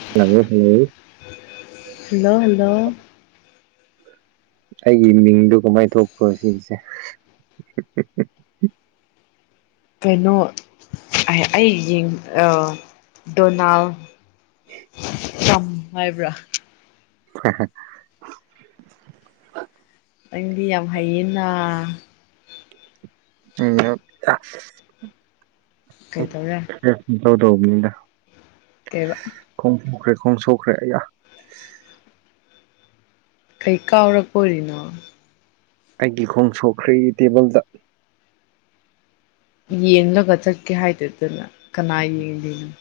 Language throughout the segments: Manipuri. [unintelligible] ꯍꯜꯂꯣ ꯍꯜꯂꯣ ꯑꯩꯒꯤ ꯃꯤꯡꯗꯣ ꯀꯃꯥꯏ ꯊꯣꯛꯄ꯭ꯔꯣ ꯁꯤꯒꯤꯁꯦ ꯀꯩꯅꯣ ꯑꯌꯥ ꯑꯩ ꯌꯦꯡ ꯑꯥ ꯗꯣꯅꯥꯜ ꯇ꯭ꯔꯝ ꯍꯥꯏꯕ꯭ꯔꯥ [unintelligible] ꯑꯩꯡꯗꯤ ꯌꯥꯝ ꯍꯩꯌꯦꯅꯥ ꯀꯩꯗꯧꯔꯦ [unintelligible] ꯄꯨꯡꯇꯧ ꯇꯧꯕꯅꯤꯗ ꯀꯩꯕꯥ ꯈꯣꯡ ꯁꯣꯛꯈ꯭ꯔꯦ ꯈꯣꯡ ꯁꯣꯛꯈ꯭ꯔꯦ ꯑꯌꯥ ꯀꯩ ꯀꯥꯎꯔꯛꯄꯣꯔꯤꯅꯣ ꯑꯩꯒꯤ ꯈꯣꯡ ꯁꯣꯛꯈ꯭ꯔꯦ ꯇꯦꯕꯜꯗ ꯌꯦꯡꯂꯒ ꯆꯠꯀꯦ ꯍꯥꯏꯗꯥꯗꯅ ꯀꯅꯥ ꯌꯦꯡꯂꯤꯅꯣ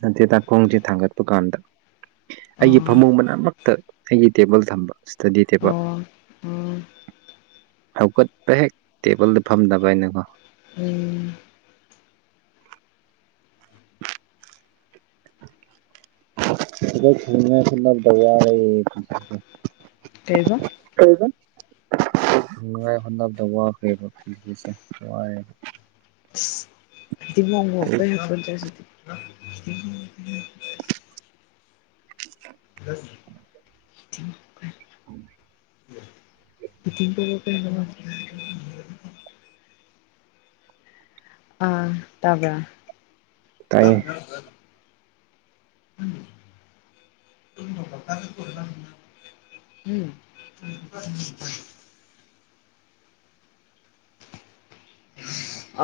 ꯅꯠꯇꯦꯗꯥ ꯈꯣꯡꯁꯦ ꯊꯥꯡꯒꯠꯄ ꯀꯥꯟꯗ ꯑꯩꯒꯤ ꯑꯣ ꯐꯃꯨꯡ ꯃꯅꯥꯛꯃꯛ ꯇ ꯑꯩꯒꯤ ꯇꯦꯕꯜ ꯊꯝꯕ ꯏꯁꯇꯗꯤ ꯇꯦꯕꯜ ꯑꯣ ꯑꯣ ꯍꯧꯒꯠꯄ ꯍꯦꯛ ꯇꯦꯕꯜꯗ ꯐꯝꯗꯕꯅꯀꯣ ꯎꯝ [unintelligible] [unintelligible] ꯀꯩꯕꯥ ꯀꯩꯕꯥ ꯅꯨꯡꯉꯥꯏ ꯍꯣꯠꯅꯕꯗ ꯋꯥꯈ꯭ꯔꯦꯕ ꯄꯨꯟꯁꯤꯁꯦ ꯋꯥꯏꯌꯦꯕ ꯑꯁ [unintelligible] [unintelligible] [inaudible] [unintelligible] ꯑꯥ ꯇꯥꯕ꯭ꯔꯥ ꯇꯥꯏꯌꯦ [inaudible] ꯍꯨꯝ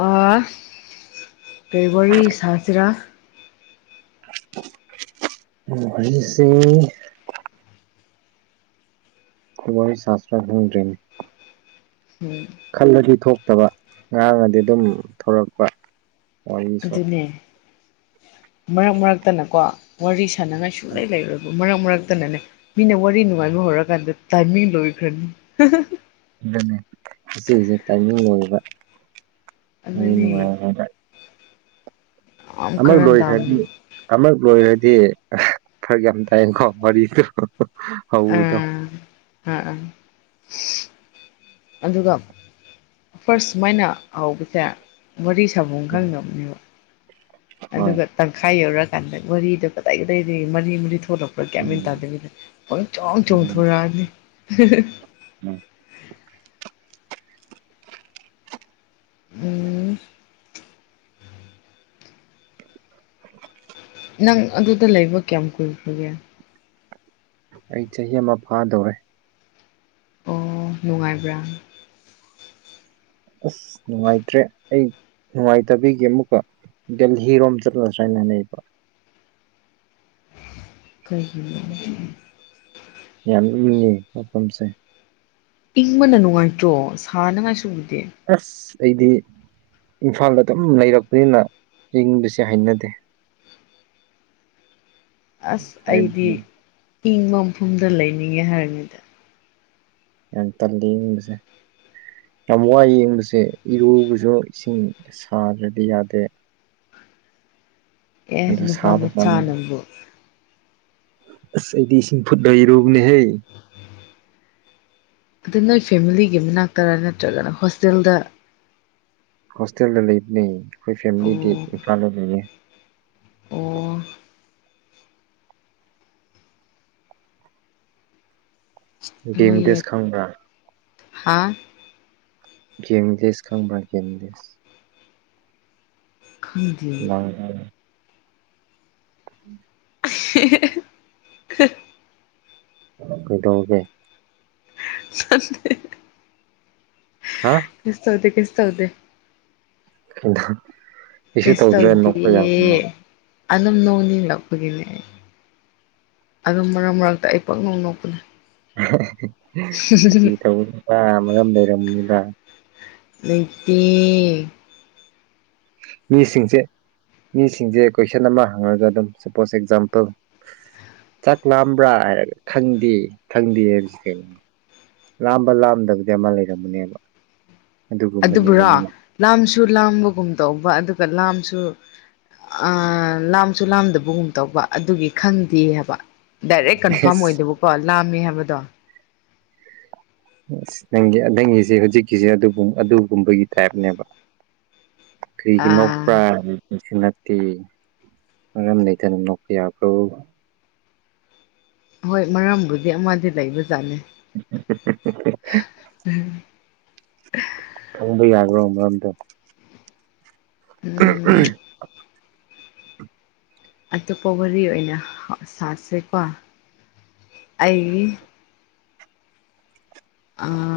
ꯑꯥ ꯀꯩ ꯋꯥꯔꯤ ꯁꯥꯥꯁꯤꯔꯥ ꯑꯣ ꯋꯥꯔꯤꯁꯦ ꯈꯣꯋꯥꯔꯤ ꯁꯥꯁꯤꯔꯥ ꯈꯪꯗ꯭ꯔꯦꯅꯦ ꯍꯨꯝ ꯈꯜꯂꯗꯤ ꯊꯣꯛꯇꯕ ꯉꯥꯡꯉꯗꯤ ꯑꯗꯨꯝ ꯊꯣꯔꯛꯄ ꯋꯥꯔꯤꯁꯨ ꯑꯗꯨꯅꯦ ꯃꯔꯛ ꯃꯔꯛꯇꯅꯀꯣ ꯋꯥꯔꯤ ꯁꯥꯟꯅꯉꯥꯏ ꯁꯨꯛꯂꯩ ꯂꯩꯔꯣꯏꯕ ꯃꯔꯛ ꯃꯔꯛꯇꯅꯅꯦ ꯃꯤꯅ ꯋꯥꯔꯤ ꯅꯨꯡꯉꯥꯏꯕ ꯍꯧꯔꯛꯀꯥꯟꯗ ꯇꯥꯏꯃꯤꯡ ꯂꯣꯏꯈ꯭ꯔꯥꯅꯤ ꯑꯗꯅꯦ ꯏꯆꯦꯁꯦ ꯇꯥꯏꯃꯤꯡ ꯂꯣꯏꯔꯦꯕ ꯋꯥꯔꯤ ꯑꯗꯨꯅꯦ ꯅꯨꯡꯉꯥꯏꯔꯑꯥꯀꯥꯟꯗ ꯌꯥꯝ ꯑꯃꯛ ꯀꯔꯟ ꯂꯣꯏꯈ꯭ꯔꯥꯗꯤ ꯇꯥꯕꯅꯤ ꯑꯃꯛ ꯂꯣꯏꯔꯗꯤ ꯐꯔꯛ ꯌꯥꯝ ꯇꯥꯏꯌꯦꯀꯣ ꯋꯥꯔꯤꯗꯣ ꯍꯧꯗꯣ ꯑꯥ ꯑꯥ ꯑꯥ ꯑꯗꯨꯒ ꯐꯥꯔꯁ ꯁꯨꯃꯥꯏꯅ ꯍꯧꯕꯁꯦ ꯋꯥꯔꯤ ꯁꯥꯕꯝ ꯈꯪꯗꯕꯅꯦꯕ ꯍꯣꯏ ꯑꯗꯨꯒ ꯇꯪꯈꯥꯏ ꯌꯧꯔꯀꯥꯟꯗ ꯋꯥꯔꯤꯗꯣ ꯀꯗꯥꯏ ꯗꯥꯏꯗꯒꯤ ꯃꯔꯤ ꯃꯔꯤ ꯊꯣꯛꯂꯛ ꯄꯒ꯭ꯌꯥꯟ ꯃꯦꯟ ꯇꯥꯗꯕꯤꯗ ꯄꯪꯆꯣꯡ ꯆꯣꯡꯊꯣꯔꯛꯑꯅꯤ ꯎꯝ ꯎ [inaudible] ꯅꯪ ꯑꯗꯨꯗ ꯂꯩꯕ ꯀꯌꯥꯝ ꯀꯨꯏꯈ꯭ꯔꯒꯦ ꯑꯩ ꯆꯍꯤ ꯑꯃ ꯐꯥꯗꯧꯔꯦ ꯑꯣ ꯅꯨꯡꯉꯥꯏꯕ꯭ꯔꯥ ꯑꯁ ꯅꯨꯡꯉꯥꯏꯇ꯭ꯔꯦ ꯑꯩ ꯅꯨꯡꯉꯥꯏꯇꯕꯤꯒꯤ ꯑꯃꯨꯛꯀ [unintelligible] ꯝ ꯆꯠꯂꯁꯨꯥꯏꯅ ꯃꯥꯟꯅꯩꯕ ꯀꯩꯒꯤꯅꯣ ꯌꯥꯝ ꯏꯪꯉꯦ ꯃꯐꯝꯁꯦ ꯏꯪꯕꯅ ꯅꯨꯡꯉꯥꯏꯇ꯭ꯔꯣ ꯁꯥꯅꯤꯡꯉꯥꯢ ꯁꯥꯔꯨꯛꯇꯤ ꯑꯁ ꯑꯩꯗꯤ ꯏꯝꯐꯥꯜꯗ ꯑꯗꯨꯝ ꯂꯩꯔꯛꯄꯅꯤꯅ ꯢꯪꯕꯁꯦ ꯍꯩꯅꯗꯦ ꯑꯁ ꯑꯩꯗꯤ ꯍꯥꯏꯕꯗꯤ ꯏꯪꯕ ꯃꯐꯝꯗ ꯂꯩꯅꯤꯡꯉꯦ ꯍꯥꯏꯕꯅꯤꯗ ꯌꯥꯝ ꯇꯜꯂꯤ ꯢꯪꯕꯒꯨꯝꯕꯁꯦ ꯌꯥꯝ ꯋꯥꯏꯌꯦ ꯢꯪꯕꯁꯦ ꯏꯔꯨꯕꯁꯨ ꯏꯁꯤꯡ ꯁꯥꯗ꯭ꯔꯗꯤ ꯌꯥꯗꯦ ꯑꯗꯨ ꯁꯥꯕ ꯄꯥꯝꯃꯦ ꯑ [unintelligible] ꯑꯁ ꯑꯩꯗꯤ ꯏꯁꯤꯡ ꯐꯨꯠꯂ ꯏꯔꯨꯕꯅꯦꯍꯦ ꯑꯗꯨ ꯅꯣꯏ ꯐꯦꯃꯤꯂꯤꯒꯤ ꯃꯅꯥꯛꯇꯔ ꯅꯠꯇ꯭ꯔꯒꯅ ꯍꯣꯁꯇꯦꯜꯗ ꯍꯣꯁꯇꯦꯜꯗ ꯂꯩꯕꯅꯦꯌꯦ ꯑꯩꯈꯣꯏ ꯐꯦꯃꯤꯂꯤꯗꯤ ꯑꯣ ꯏꯝꯐꯥꯜꯗ ꯂꯩꯌꯦ ꯑꯣ ꯒꯦꯝ ꯍꯣꯢꯌꯦ ꯚꯤꯂꯦꯖ ꯈꯪꯕ꯭ꯔꯥ ꯍꯥꯥ ꯒꯦꯝꯕꯤꯂꯦꯁ ꯈꯪꯕ꯭ꯔꯥ ꯒꯦꯝꯕꯤꯂꯦꯁ ꯈꯪꯗꯦ ꯎ [unintelligible] ꯎꯝ ꯑ [unintelligible] ꯀꯩꯗꯧꯒꯦ ꯁꯦ [unintelligible] ꯍꯥ ꯀꯤꯁ ꯇꯧꯗꯦ ꯀꯤꯁ ꯇꯧꯗꯦ ꯀꯩꯁꯨ ꯇꯧꯗ꯭ꯔ ꯅꯣꯡꯄ ꯌꯥꯕ꯭ꯔꯣ ꯑꯗꯨꯝ ꯅꯣꯡꯅꯤꯡꯂꯛꯄꯒꯤꯅꯦ ꯑꯩ ꯑꯗꯨꯝ ꯃꯔꯛ ꯃꯔꯛꯇ ꯑꯩ ꯄꯪ ꯅꯣꯛ ꯅꯣꯛꯄꯅꯦ ꯐꯒꯤ ꯑꯧꯕꯅꯤꯗ ꯃꯔꯝ ꯂꯩꯔꯝꯅꯤꯕ ꯅꯩꯇꯦ ꯃꯤꯁꯤꯡꯁꯦ ꯃꯤꯁꯤꯡꯁꯦ ꯀꯣꯏꯁꯟ ꯑꯃ ꯍꯪꯉꯒ ꯑꯗꯨꯝ ꯁꯄꯣꯁ ꯑꯦꯛꯖꯥꯝꯄꯜ ꯆꯥꯛ ꯂꯥꯝꯕ꯭ꯔꯥ ꯍꯥꯏꯔꯒ ꯈꯪꯗꯦ ꯈꯪꯗꯦ ꯍꯥꯏꯕꯁꯤ ꯀꯩꯅꯣ ꯂꯥꯝꯕ ꯂꯥꯝꯗꯕꯗꯤ ꯑꯃ ꯂꯩꯔꯝꯒꯅꯦꯕ ꯑꯗꯨꯕꯨꯔꯣ ꯂꯥꯝꯁꯨ ꯂꯥꯝꯕꯒꯨꯝ ꯇꯧꯕ ꯑꯗꯨꯒ ꯂꯥꯝꯁꯨ ꯂꯥꯝꯁꯨ ꯂꯥꯝꯗꯕꯒꯨꯝ ꯇꯧꯕ ꯑꯗꯨꯒꯤ ꯈꯪꯗꯦ ꯍꯥꯏꯕ ꯗꯥꯏꯔꯦꯛ ꯀꯟꯐꯥꯔꯝ ꯑꯁ ꯑꯣꯏꯗꯕꯀꯣ ꯂꯥꯝꯃꯦ ꯍꯥꯏꯕꯗꯣ ꯑ ꯅꯪꯒꯤ ꯅꯪꯒꯤꯁꯤ ꯍꯧꯖꯤꯛꯀꯤꯁꯦ ꯑꯗꯨꯒꯨꯝꯕꯒꯤ ꯇꯥꯏꯞꯅꯦꯕ ꯀꯔꯤꯒꯤ ꯅꯣꯛꯄ꯭ꯔꯥ ꯀꯔꯤꯁꯨ ꯅꯠꯇꯦ ꯃꯔꯝ ꯂꯩꯗꯅ ꯅꯣꯛꯄ ꯌꯥꯕ꯭ꯔꯣ ꯍꯣꯏ ꯃꯔꯝꯕꯨꯗꯤ ꯑꯃꯗꯤ ꯂꯩꯕꯖꯥꯠꯅꯤ ꯈꯪꯕ ꯌꯥꯈ꯭ꯔꯣ ꯃꯔꯝꯗꯣ ꯑ ꯎ ꯎꯝ [unintelligible] ꯑꯇꯣꯞꯄ ꯋꯥꯔꯤ ꯑꯣꯏꯅ ꯁꯥꯁꯦꯀꯣ ꯑꯩ ꯑ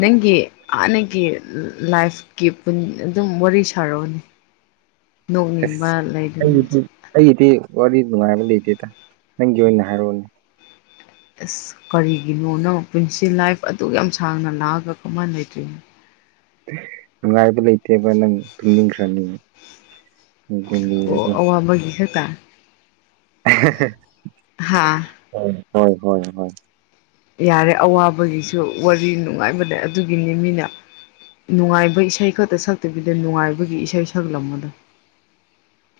ꯅꯪꯒꯤ ꯍꯥꯟꯅꯒꯤ ꯂꯥꯏꯐꯀꯤ ꯑꯗꯨꯝ ꯋꯥꯔꯤ ꯁꯥꯔꯛꯑꯣꯅꯦ [inaudible] ꯑꯁ ꯅꯣꯛꯅꯤꯡꯕ ꯑꯩꯒꯤꯗꯤ ꯂꯩꯗꯅ ꯑꯩꯒꯤꯗꯤ ꯋꯥꯔꯤ ꯅꯨꯡꯉꯥꯏꯕ ꯂꯩꯇꯦꯗ ꯅꯪꯒꯤ ꯑꯣꯏꯅ ꯍꯥꯏꯔꯛꯑꯣꯅꯦ ꯑꯁ ꯀꯔꯤꯒꯤꯅꯣ ꯅꯪ ꯄꯨꯟꯁꯤ ꯂꯥꯏꯐ ꯑꯗꯨ ꯌꯥꯝ ꯁꯥꯡꯅ ꯂꯥꯛꯑꯒ ꯀꯃꯥꯏꯅ ꯂꯩꯇ꯭ꯔꯤꯅꯣ ꯅꯨꯡꯉꯥꯏꯕ ꯂꯩꯇꯦꯕ ꯅꯪ ꯇꯨꯝꯅꯤꯡꯈ꯭ꯔꯅꯤ ꯑꯣ ꯑꯋꯥꯕꯥꯒꯤ ꯈꯛꯇꯥ ꯍꯣꯏ ꯍꯣꯏ ꯍꯣꯏ ꯌꯥꯔꯦ ꯑꯋꯥꯕꯒꯤꯁꯨ ꯋꯥꯔꯤ ꯅꯨꯡꯉꯥꯏꯕꯗ ꯑꯗꯨꯒꯤꯅꯤ ꯃꯤꯅ ꯅꯨꯡꯉꯥꯏꯕ ꯏꯁꯩ ꯈꯛꯇ ꯁꯛꯇꯕꯤꯗ ꯅꯨꯡꯉꯥꯏꯕꯒꯤ ꯏꯁꯩ ꯁꯛꯂꯝꯃꯣ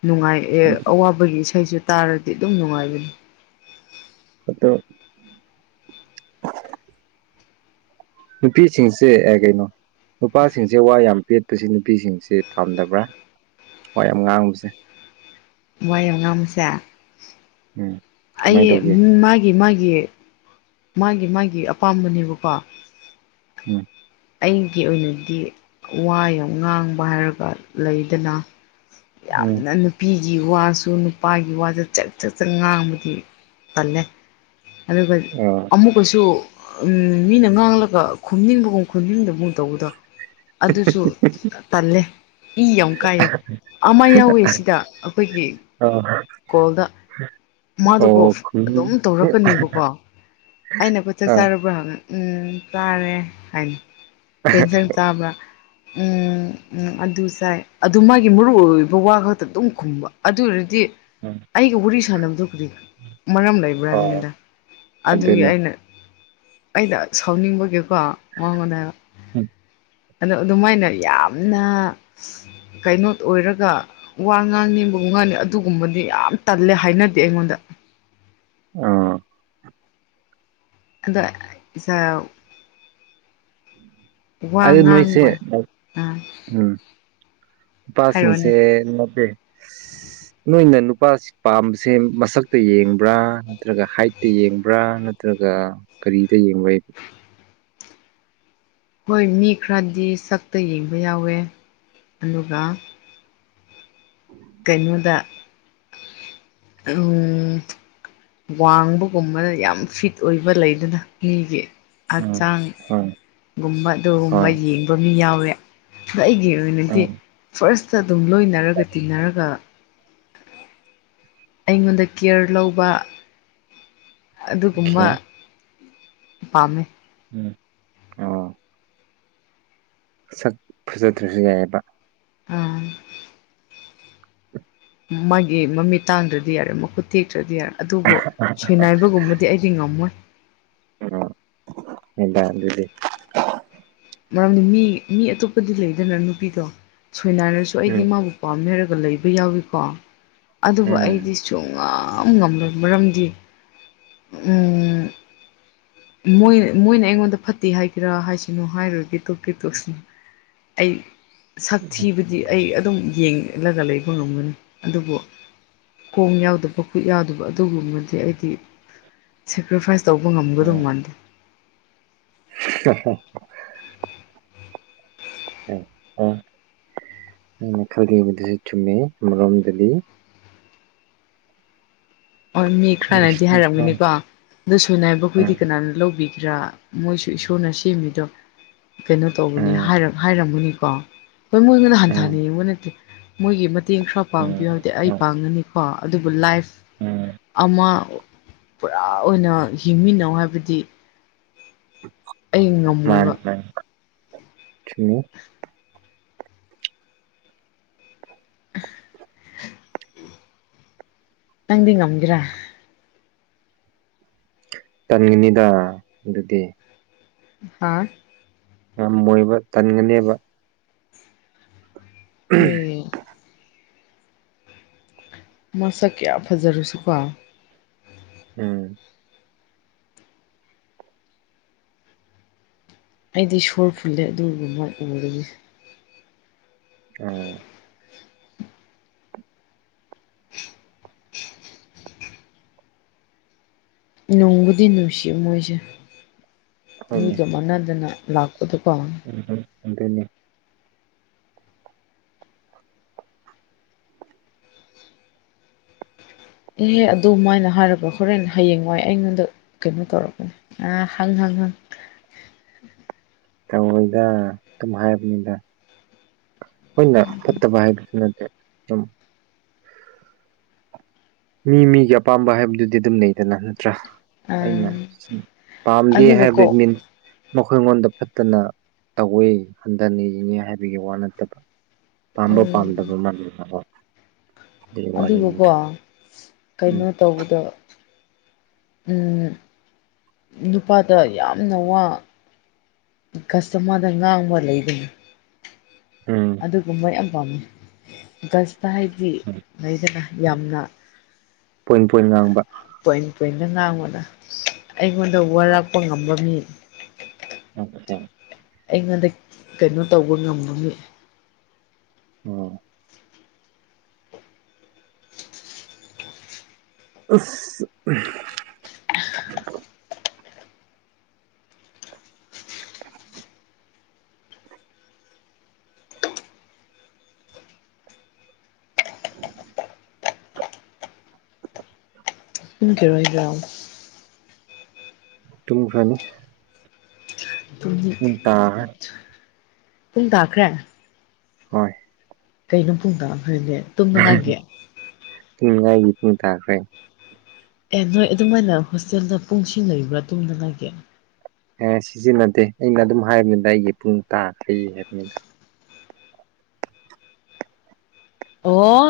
ꯅꯨꯡꯉꯥꯏ ꯑꯦ ꯑꯋꯥꯕꯒꯤ ꯏꯁꯩꯁꯨ ꯇꯥꯔꯗꯤ ꯑꯗꯨꯝ ꯅꯨꯡꯉꯥꯏꯕꯅꯤ ꯑꯇꯣ ꯅꯨꯄꯤꯁꯤꯡꯁꯦ ꯀꯩꯅꯣ ꯅꯨꯄꯥꯁꯤꯡꯁꯦ ꯋꯥ ꯌꯥꯝ ꯄꯦꯠꯄꯁ ꯅꯨꯄꯤꯁꯤꯡꯁꯤ ꯐꯥꯝꯗꯕ꯭ꯔꯥ ꯋꯥ ꯌꯥꯝ ꯉꯥꯡꯕꯁꯦ ꯋꯥ ꯌꯥꯝ ꯉꯡꯕꯥꯁꯦ ꯎꯝ ꯑꯩ ꯀꯃꯥꯏꯅ ꯇꯧꯒꯦ ꯃꯥꯒꯤ ꯃꯥꯒꯤ ꯃꯥꯒꯤ ꯃꯥꯒꯤ ꯃꯥꯒꯤ ꯑꯄꯥꯝꯕꯅꯦꯕꯀꯣ ꯎꯝ ꯑꯩꯒꯤ ꯑꯣꯏꯅꯗꯤ ꯋꯥ ꯌꯥꯝ ꯉꯥꯡꯕ ꯍꯥꯏꯔꯒ ꯂꯩꯗꯅ ꯎꯝ ꯌꯥꯝꯅ ꯅꯨ ꯅꯨꯄꯤꯒꯤ ꯋꯥꯁꯨ ꯅꯨꯄꯥꯒꯤ ꯋꯥꯁꯨ ꯆꯠ ꯆꯠ ꯆ ꯉꯥꯡꯕꯗꯤ ꯇꯜꯂꯦ ꯑꯗꯨꯒ ꯑ ꯑꯃꯨꯛꯀꯁꯨ ꯃꯤꯅ ꯉꯥꯡꯂꯒ ꯈꯨꯝꯅꯤꯡꯕꯒꯨꯝ ꯈꯨꯗꯤꯗ ꯑꯃꯨꯛ ꯇꯧꯕꯗ [unintelligible] ꯇꯜꯂꯦ ꯏ ꯌꯥꯝ ꯀꯥꯏꯑꯦ ꯑꯃ ꯌꯥꯎꯋꯦ ꯁꯤꯗ ꯑꯩꯈꯣꯏꯒꯤ ꯑꯣ ꯀꯣꯜꯗ ꯃꯥꯗꯨ ꯀꯣ ꯈꯨꯟ ꯑꯗꯨꯝ ꯇꯧꯔꯛꯀꯅꯦꯕꯀꯣ ꯑꯩꯅ ꯄꯣ ꯆꯥꯛ ꯑꯥ ꯆꯥꯔꯕ꯭ꯔꯥ ꯍꯪꯕ ꯎꯝ ꯆꯥꯔꯦ ꯍꯥꯏꯅꯤ ꯀꯩ ꯏꯟꯁꯡ ꯆꯥꯕ꯭ꯔꯥ ꯎ ꯎꯝ ꯑꯗꯨ ꯆꯥꯏ ꯑꯗꯨ ꯃꯥꯒꯤ ꯃꯔꯨ ꯑꯣꯏꯕ ꯋꯥ ꯈꯛꯇ ꯑꯗꯨꯝ ꯈꯨꯝꯕ ꯑꯗꯨ ꯑꯣꯏꯔꯗꯤ ꯑꯩꯒ ꯋꯥꯔꯤ ꯁꯥꯟꯅꯕꯗꯨ ꯈ꯭ꯔꯤ ꯃꯔꯝ ꯂꯩꯕ꯭ꯔꯥ ꯍ ꯍꯥꯌꯕꯥꯅꯤꯗ ꯑꯗꯨꯒꯤ ꯑꯗꯨꯅꯦ ꯑꯩꯅ ꯑꯩꯗ ꯁꯥꯎꯅꯤꯡꯕꯒꯤꯀꯣ ꯃꯥꯡꯉꯣꯟꯗ ꯍꯥꯏꯕꯥ ꯎꯝ ꯑꯗꯣ ꯑꯗꯨꯃꯥꯏꯅ ꯌꯥꯝꯅ ꯀꯩꯅꯣ ꯑꯣꯏꯔꯒ ꯋꯥ ꯉꯥꯡ ꯅꯦꯝꯕꯒꯨꯝ ꯉꯥꯡꯅꯤ ꯑꯗꯨꯒꯨꯝꯕꯗꯤ ꯌꯥꯝ ꯇꯜꯂꯦ ꯍꯥꯏꯅꯗꯦ ꯑꯩꯉꯣꯟꯗ ꯑꯣ ꯑꯗ ꯁ ꯋꯥ ꯑꯗꯣ ꯅꯣꯏꯁꯦ ꯉꯥꯡꯕ ꯑꯥ ꯎꯝ ꯍꯥꯏꯔꯛꯑꯣꯅꯦ ꯅꯨꯄꯥꯁꯤꯡꯁꯦ ꯅꯠꯇꯦ ꯅꯣꯏꯅ ꯅꯨꯄꯥꯁꯤ ꯄꯥꯝꯕꯁꯦ ꯃꯁꯛꯇ ꯌꯦꯡꯕ꯭ꯔꯥ ꯅꯠꯇ꯭ꯔꯒ ꯍꯥꯏꯠꯇ ꯌꯦꯡꯕ꯭ꯔꯥ ꯅꯠꯇ꯭ꯔꯒ ꯀꯔꯤꯗ ꯌꯦꯡꯕ꯭ꯔꯥꯕ ꯍꯣꯏ ꯃꯤ ꯈꯔꯗꯤ ꯁꯛꯇ ꯌꯦꯡꯕ ꯌꯥꯎꯋꯦ ꯑꯗꯨꯒ ꯀꯩꯅꯣꯗ ꯎ ꯋꯥꯡꯕꯒꯨꯝꯕꯅ ꯌꯥꯝ ꯐꯤꯠ ꯑꯣꯏꯕ ꯂꯩꯗꯅ ꯃꯤꯒꯤ ꯎꯝ ꯍꯛꯆꯥꯡ ꯍꯣꯏ ꯒꯨꯝꯕ ꯑꯗꯨꯒꯨꯝꯕ ꯍꯣꯏ ꯌꯦꯡꯕ ꯃꯤ ꯌꯥꯎꯋꯦ ꯑꯗꯣ ꯑꯩꯒꯤ ꯑꯣꯏꯅꯗꯤ ꯑꯣꯀꯦ ꯐꯥꯔꯁꯇ ꯑꯗꯨꯝ ꯂꯣꯏꯅꯔꯒ ꯇꯤꯟꯅꯔꯒ ꯑꯩꯉꯣꯟꯗ ꯀꯤꯌꯔ ꯂꯧꯕ ꯑꯗꯨꯒꯨꯝꯕ ꯄꯥꯝꯃꯦ ꯎꯝ ꯁꯛ ꯐꯖꯗ꯭ꯔꯁꯨ ꯌꯥꯏꯌꯦꯕ ꯎꯝ ꯃꯥꯒꯤ ꯃꯃꯤꯠ ꯇꯥꯡꯗ꯭ꯔꯗꯤ ꯌꯥꯔꯦ ꯃꯈꯨꯠ ꯇꯦꯛꯇ꯭ꯔꯗꯤ ꯌꯥꯔꯦ ꯑꯗꯨꯕꯨ ꯁꯣꯏꯅꯥꯏ ꯕꯒꯨꯝꯕꯗꯤ ꯑꯩꯗꯤ ꯉꯝꯃꯣꯏ ꯎ ꯏꯗꯗꯤ [unintelligible] ꯃꯔꯝꯗꯤ ꯃꯤ ꯃꯤ ꯑꯇꯣꯞꯄꯗꯤ ꯂꯩꯗꯅ ꯅꯨꯄꯤꯗꯣ ꯁꯣꯏꯅꯥꯔꯁꯨ ꯑꯩꯗꯤ ꯎꯝ ꯃꯥꯕꯨ ꯄꯥꯝꯃꯦ ꯍꯥꯏꯔꯒ ꯂꯩꯕ ꯌꯥꯎꯏꯀꯣ ꯑꯗꯨꯕꯨ ꯑꯩꯗꯤ ꯎꯝ ꯁꯨꯡꯉꯝ ꯉꯝꯂꯣꯏ ꯃꯔꯝꯗꯤ ꯎꯝ ꯃꯣꯏ ꯃꯣꯏꯅ ꯑꯩꯉꯣꯟꯗ ꯐꯠꯇꯦ ꯍꯥꯏꯒꯦꯔꯥ ꯍꯥꯏꯁꯅꯨ ꯍꯥꯏꯔꯣꯏꯒꯦ ꯇꯣꯛꯀꯦ ꯇꯣꯛꯁꯅꯨ ꯑꯩ ꯁꯛ ꯊꯤꯕ ꯗꯤ ꯑꯩ ꯑꯗꯨꯝ ꯌꯦꯡꯂꯒ ꯂꯩꯕ ꯉꯝꯒꯅꯤ ꯑꯗꯨꯕꯨ ꯈꯣꯡ ꯌꯥꯎꯗꯕ ꯈꯨꯠ ꯌꯥꯎꯗꯕ ꯑꯗꯨꯒꯨꯝꯕꯗꯤ ꯑꯩꯗꯤ ꯁꯦꯀ꯭ꯔꯤꯐꯥꯏꯁ ꯇꯧꯕ ꯉꯝꯒ ꯗꯣ ꯃꯥꯟꯗꯦ [inaudible] ꯑꯥꯏ ꯑ ꯅꯪꯅ ꯈꯜꯂꯤꯕꯗꯨꯁꯨ ꯆꯨꯝꯃꯤ ꯑꯃꯔꯣꯝꯗꯗꯤ ꯑꯣ ꯃꯤ ꯈꯔꯅꯗꯤ ꯍꯥꯏꯔꯝꯒꯅꯤꯀꯣ ꯑꯗꯣ ꯁꯣꯏꯅꯥꯏꯕꯈꯣꯏꯗꯤ ꯀꯅꯥꯅ ꯂꯧꯕꯤꯒ꯭ꯔꯥ ꯃꯣꯏꯁꯨ ꯏꯁꯣꯔꯅ ꯁꯦꯝꯃꯤꯗꯣ ꯀꯩꯅꯣ ꯇꯧꯕꯅꯤ ꯍꯥꯏꯔ ꯍꯥꯏꯔꯝꯒꯅꯤꯀꯣ ꯍꯣꯏ ꯃꯣꯏꯉꯣꯏꯅ ꯍꯟꯊꯅ ꯌꯦꯡꯕ ꯅꯠꯇꯦ ꯃꯣꯏꯒꯤ ꯃꯇꯦꯡ ꯈꯔ ꯄꯥꯡꯕꯤꯌꯨ ꯍꯥꯏꯕꯗꯤ ꯑꯩ ꯄꯥꯡꯒꯅꯤꯀꯣ ꯑꯗꯨꯕꯨ ꯂꯥꯏꯐ ꯎꯝ ꯑꯃ ꯄꯨꯔꯥ ꯑꯣꯏꯅ ꯍꯤꯡꯃꯤꯟꯅꯧ ꯍꯥꯏꯕꯗꯤ ꯑꯩ ꯃꯥꯅꯤ ꯉꯝꯃꯣꯏꯕ ꯃꯥꯅꯤ ꯆꯨꯝꯃꯤ [inaudible] ꯅꯪꯗꯤ ꯉꯝꯒꯦꯔꯥ ꯇꯟꯒꯅꯤꯗꯥ ꯗꯨꯗꯤ ꯍꯥꯥ ꯉꯝꯃꯣꯏꯕ ꯇꯟꯒꯅꯦꯕ ꯍꯣꯏꯌꯦ ꯃꯁꯛ ꯀꯌꯥ ꯐꯖꯔꯁꯨꯀꯣ ꯎꯝ ꯑꯩꯗꯤ ꯁꯣꯔ ꯐꯨꯜꯂꯦ ꯑꯗꯨꯒꯨꯝꯕ ꯎꯕꯗꯤ ꯑꯥ ꯅꯨꯡꯕꯨꯗꯤ ꯅꯨꯡꯁꯤ ꯃꯣꯏꯁꯦ ꯍꯣꯏꯅꯦ ꯃꯤꯒ ꯃꯥꯟꯅꯗꯅ ꯂꯥꯛ ꯄꯗꯨꯀꯣ ꯎꯝ ꯑꯗꯨꯅꯦ ꯑꯦꯍꯦ ꯑꯗꯨꯃꯥꯏꯅ ꯍꯥꯏꯔꯒ ꯍꯣꯔꯦꯟ ꯍꯌꯦꯡ ꯋꯥꯏ ꯑꯩꯉꯣꯟꯗ ꯀꯩꯅꯣ ꯇꯧꯔꯛꯀꯅꯤ ꯑꯥ ꯍꯪ ꯍꯪ ꯍꯪ ꯇꯧꯔꯣꯏꯗꯥ ꯑꯗꯨꯝ ꯍꯥꯏꯕꯅꯤꯗ ꯈꯣꯏꯅ ꯐꯠꯇꯕ ꯍꯥꯏꯕꯁꯨ ꯅꯠꯇꯦ ꯗꯨꯝ ꯃꯤ ꯃꯤꯒꯤ ꯑꯄꯥꯝꯕ ꯍꯥꯏꯕꯗꯨꯗꯤ ꯑꯗꯨꯝ ꯂꯩꯗꯅ ꯅꯠꯇ꯭ꯔꯥ ꯑꯩꯅ ꯑ ꯄꯥꯝꯗꯦ ꯍꯥꯏꯕꯩ ꯑꯗꯨꯒꯀꯣ ꯃꯤꯟ ꯃꯈꯣꯏꯉꯣꯟꯗ ꯐꯠꯇꯅ ꯇꯧꯋꯤ ꯍꯟꯊꯅ ꯌꯦꯡꯉꯤ ꯍꯥꯏꯕꯒꯤ ꯋꯥ ꯅꯠꯇꯕ ꯄꯥꯝꯕ ꯎꯝ ꯄꯥꯝꯗꯕ ꯑꯗꯨꯒꯤ ꯋꯥꯔꯤꯅꯤꯗ ꯑꯗꯨꯒꯀꯣ ꯎꯝ ꯀꯩꯅꯣ ꯇꯧꯕꯗ ꯅꯨꯄꯥꯗ ꯌꯥꯝꯅ ꯋꯥ ꯀꯁꯇꯃꯔꯗ ꯉꯥꯡꯕ ꯂꯩꯒꯅꯤ ꯎꯝ ꯑꯗꯨꯒꯨꯝꯕ ꯌꯥꯝ ꯄꯥꯝꯃꯤ ꯒꯁꯇ ꯍꯥꯏꯗꯤ ꯎꯝ ꯂꯩꯗꯅ ꯌꯥꯝꯅ ꯄꯣꯏꯟ ꯄꯣꯏꯟ ꯉꯥꯡꯕ ꯄꯣꯏꯟ ꯄꯣꯏꯟꯗ ꯉꯥꯡꯕꯅ ꯑꯩꯉꯣꯟꯗ ꯋꯥꯔꯛꯄ ꯉꯝꯕ ꯃꯤ ꯅꯪꯁꯦ ꯑꯩꯉꯣꯟꯗ ꯀꯩꯅꯣ ꯇꯧꯕ ꯉꯕꯒꯤ ꯑꯣ [unintelligible] [unintelligible] ꯇꯨꯝꯒꯤꯔꯣꯏꯗ꯭ꯔꯣ ꯇꯨꯝꯈ꯭ꯔꯅꯤ [unintelligible] [unintelligible] ꯄꯨꯡ ꯇꯥꯈ꯭ꯔꯦ ꯍꯣꯏ ꯀꯩꯅꯣ ꯄꯨꯡ ꯇꯥꯈ꯭ꯔꯦꯗꯤ [unintelligible] ꯑꯦ ꯅꯣꯏ ꯑꯗꯨꯃꯥꯏꯅ ꯍꯣꯁꯇꯦꯜꯗ ꯄꯨꯡꯁꯤꯡ ꯂꯩꯕ꯭ꯔꯥ ꯇꯨꯝꯅꯤꯉꯥꯏꯒꯤ ꯑꯦ ꯁꯤꯖꯤꯟꯅꯗꯦ ꯑꯩꯅ ꯑꯗꯨꯝ ꯍꯥꯏꯕꯅꯤꯗ ꯑꯩꯒꯤ ꯄꯨꯡ ꯇꯥꯈ꯭ꯔꯦ ꯍꯥꯏꯕꯅꯤꯗ ꯑꯣ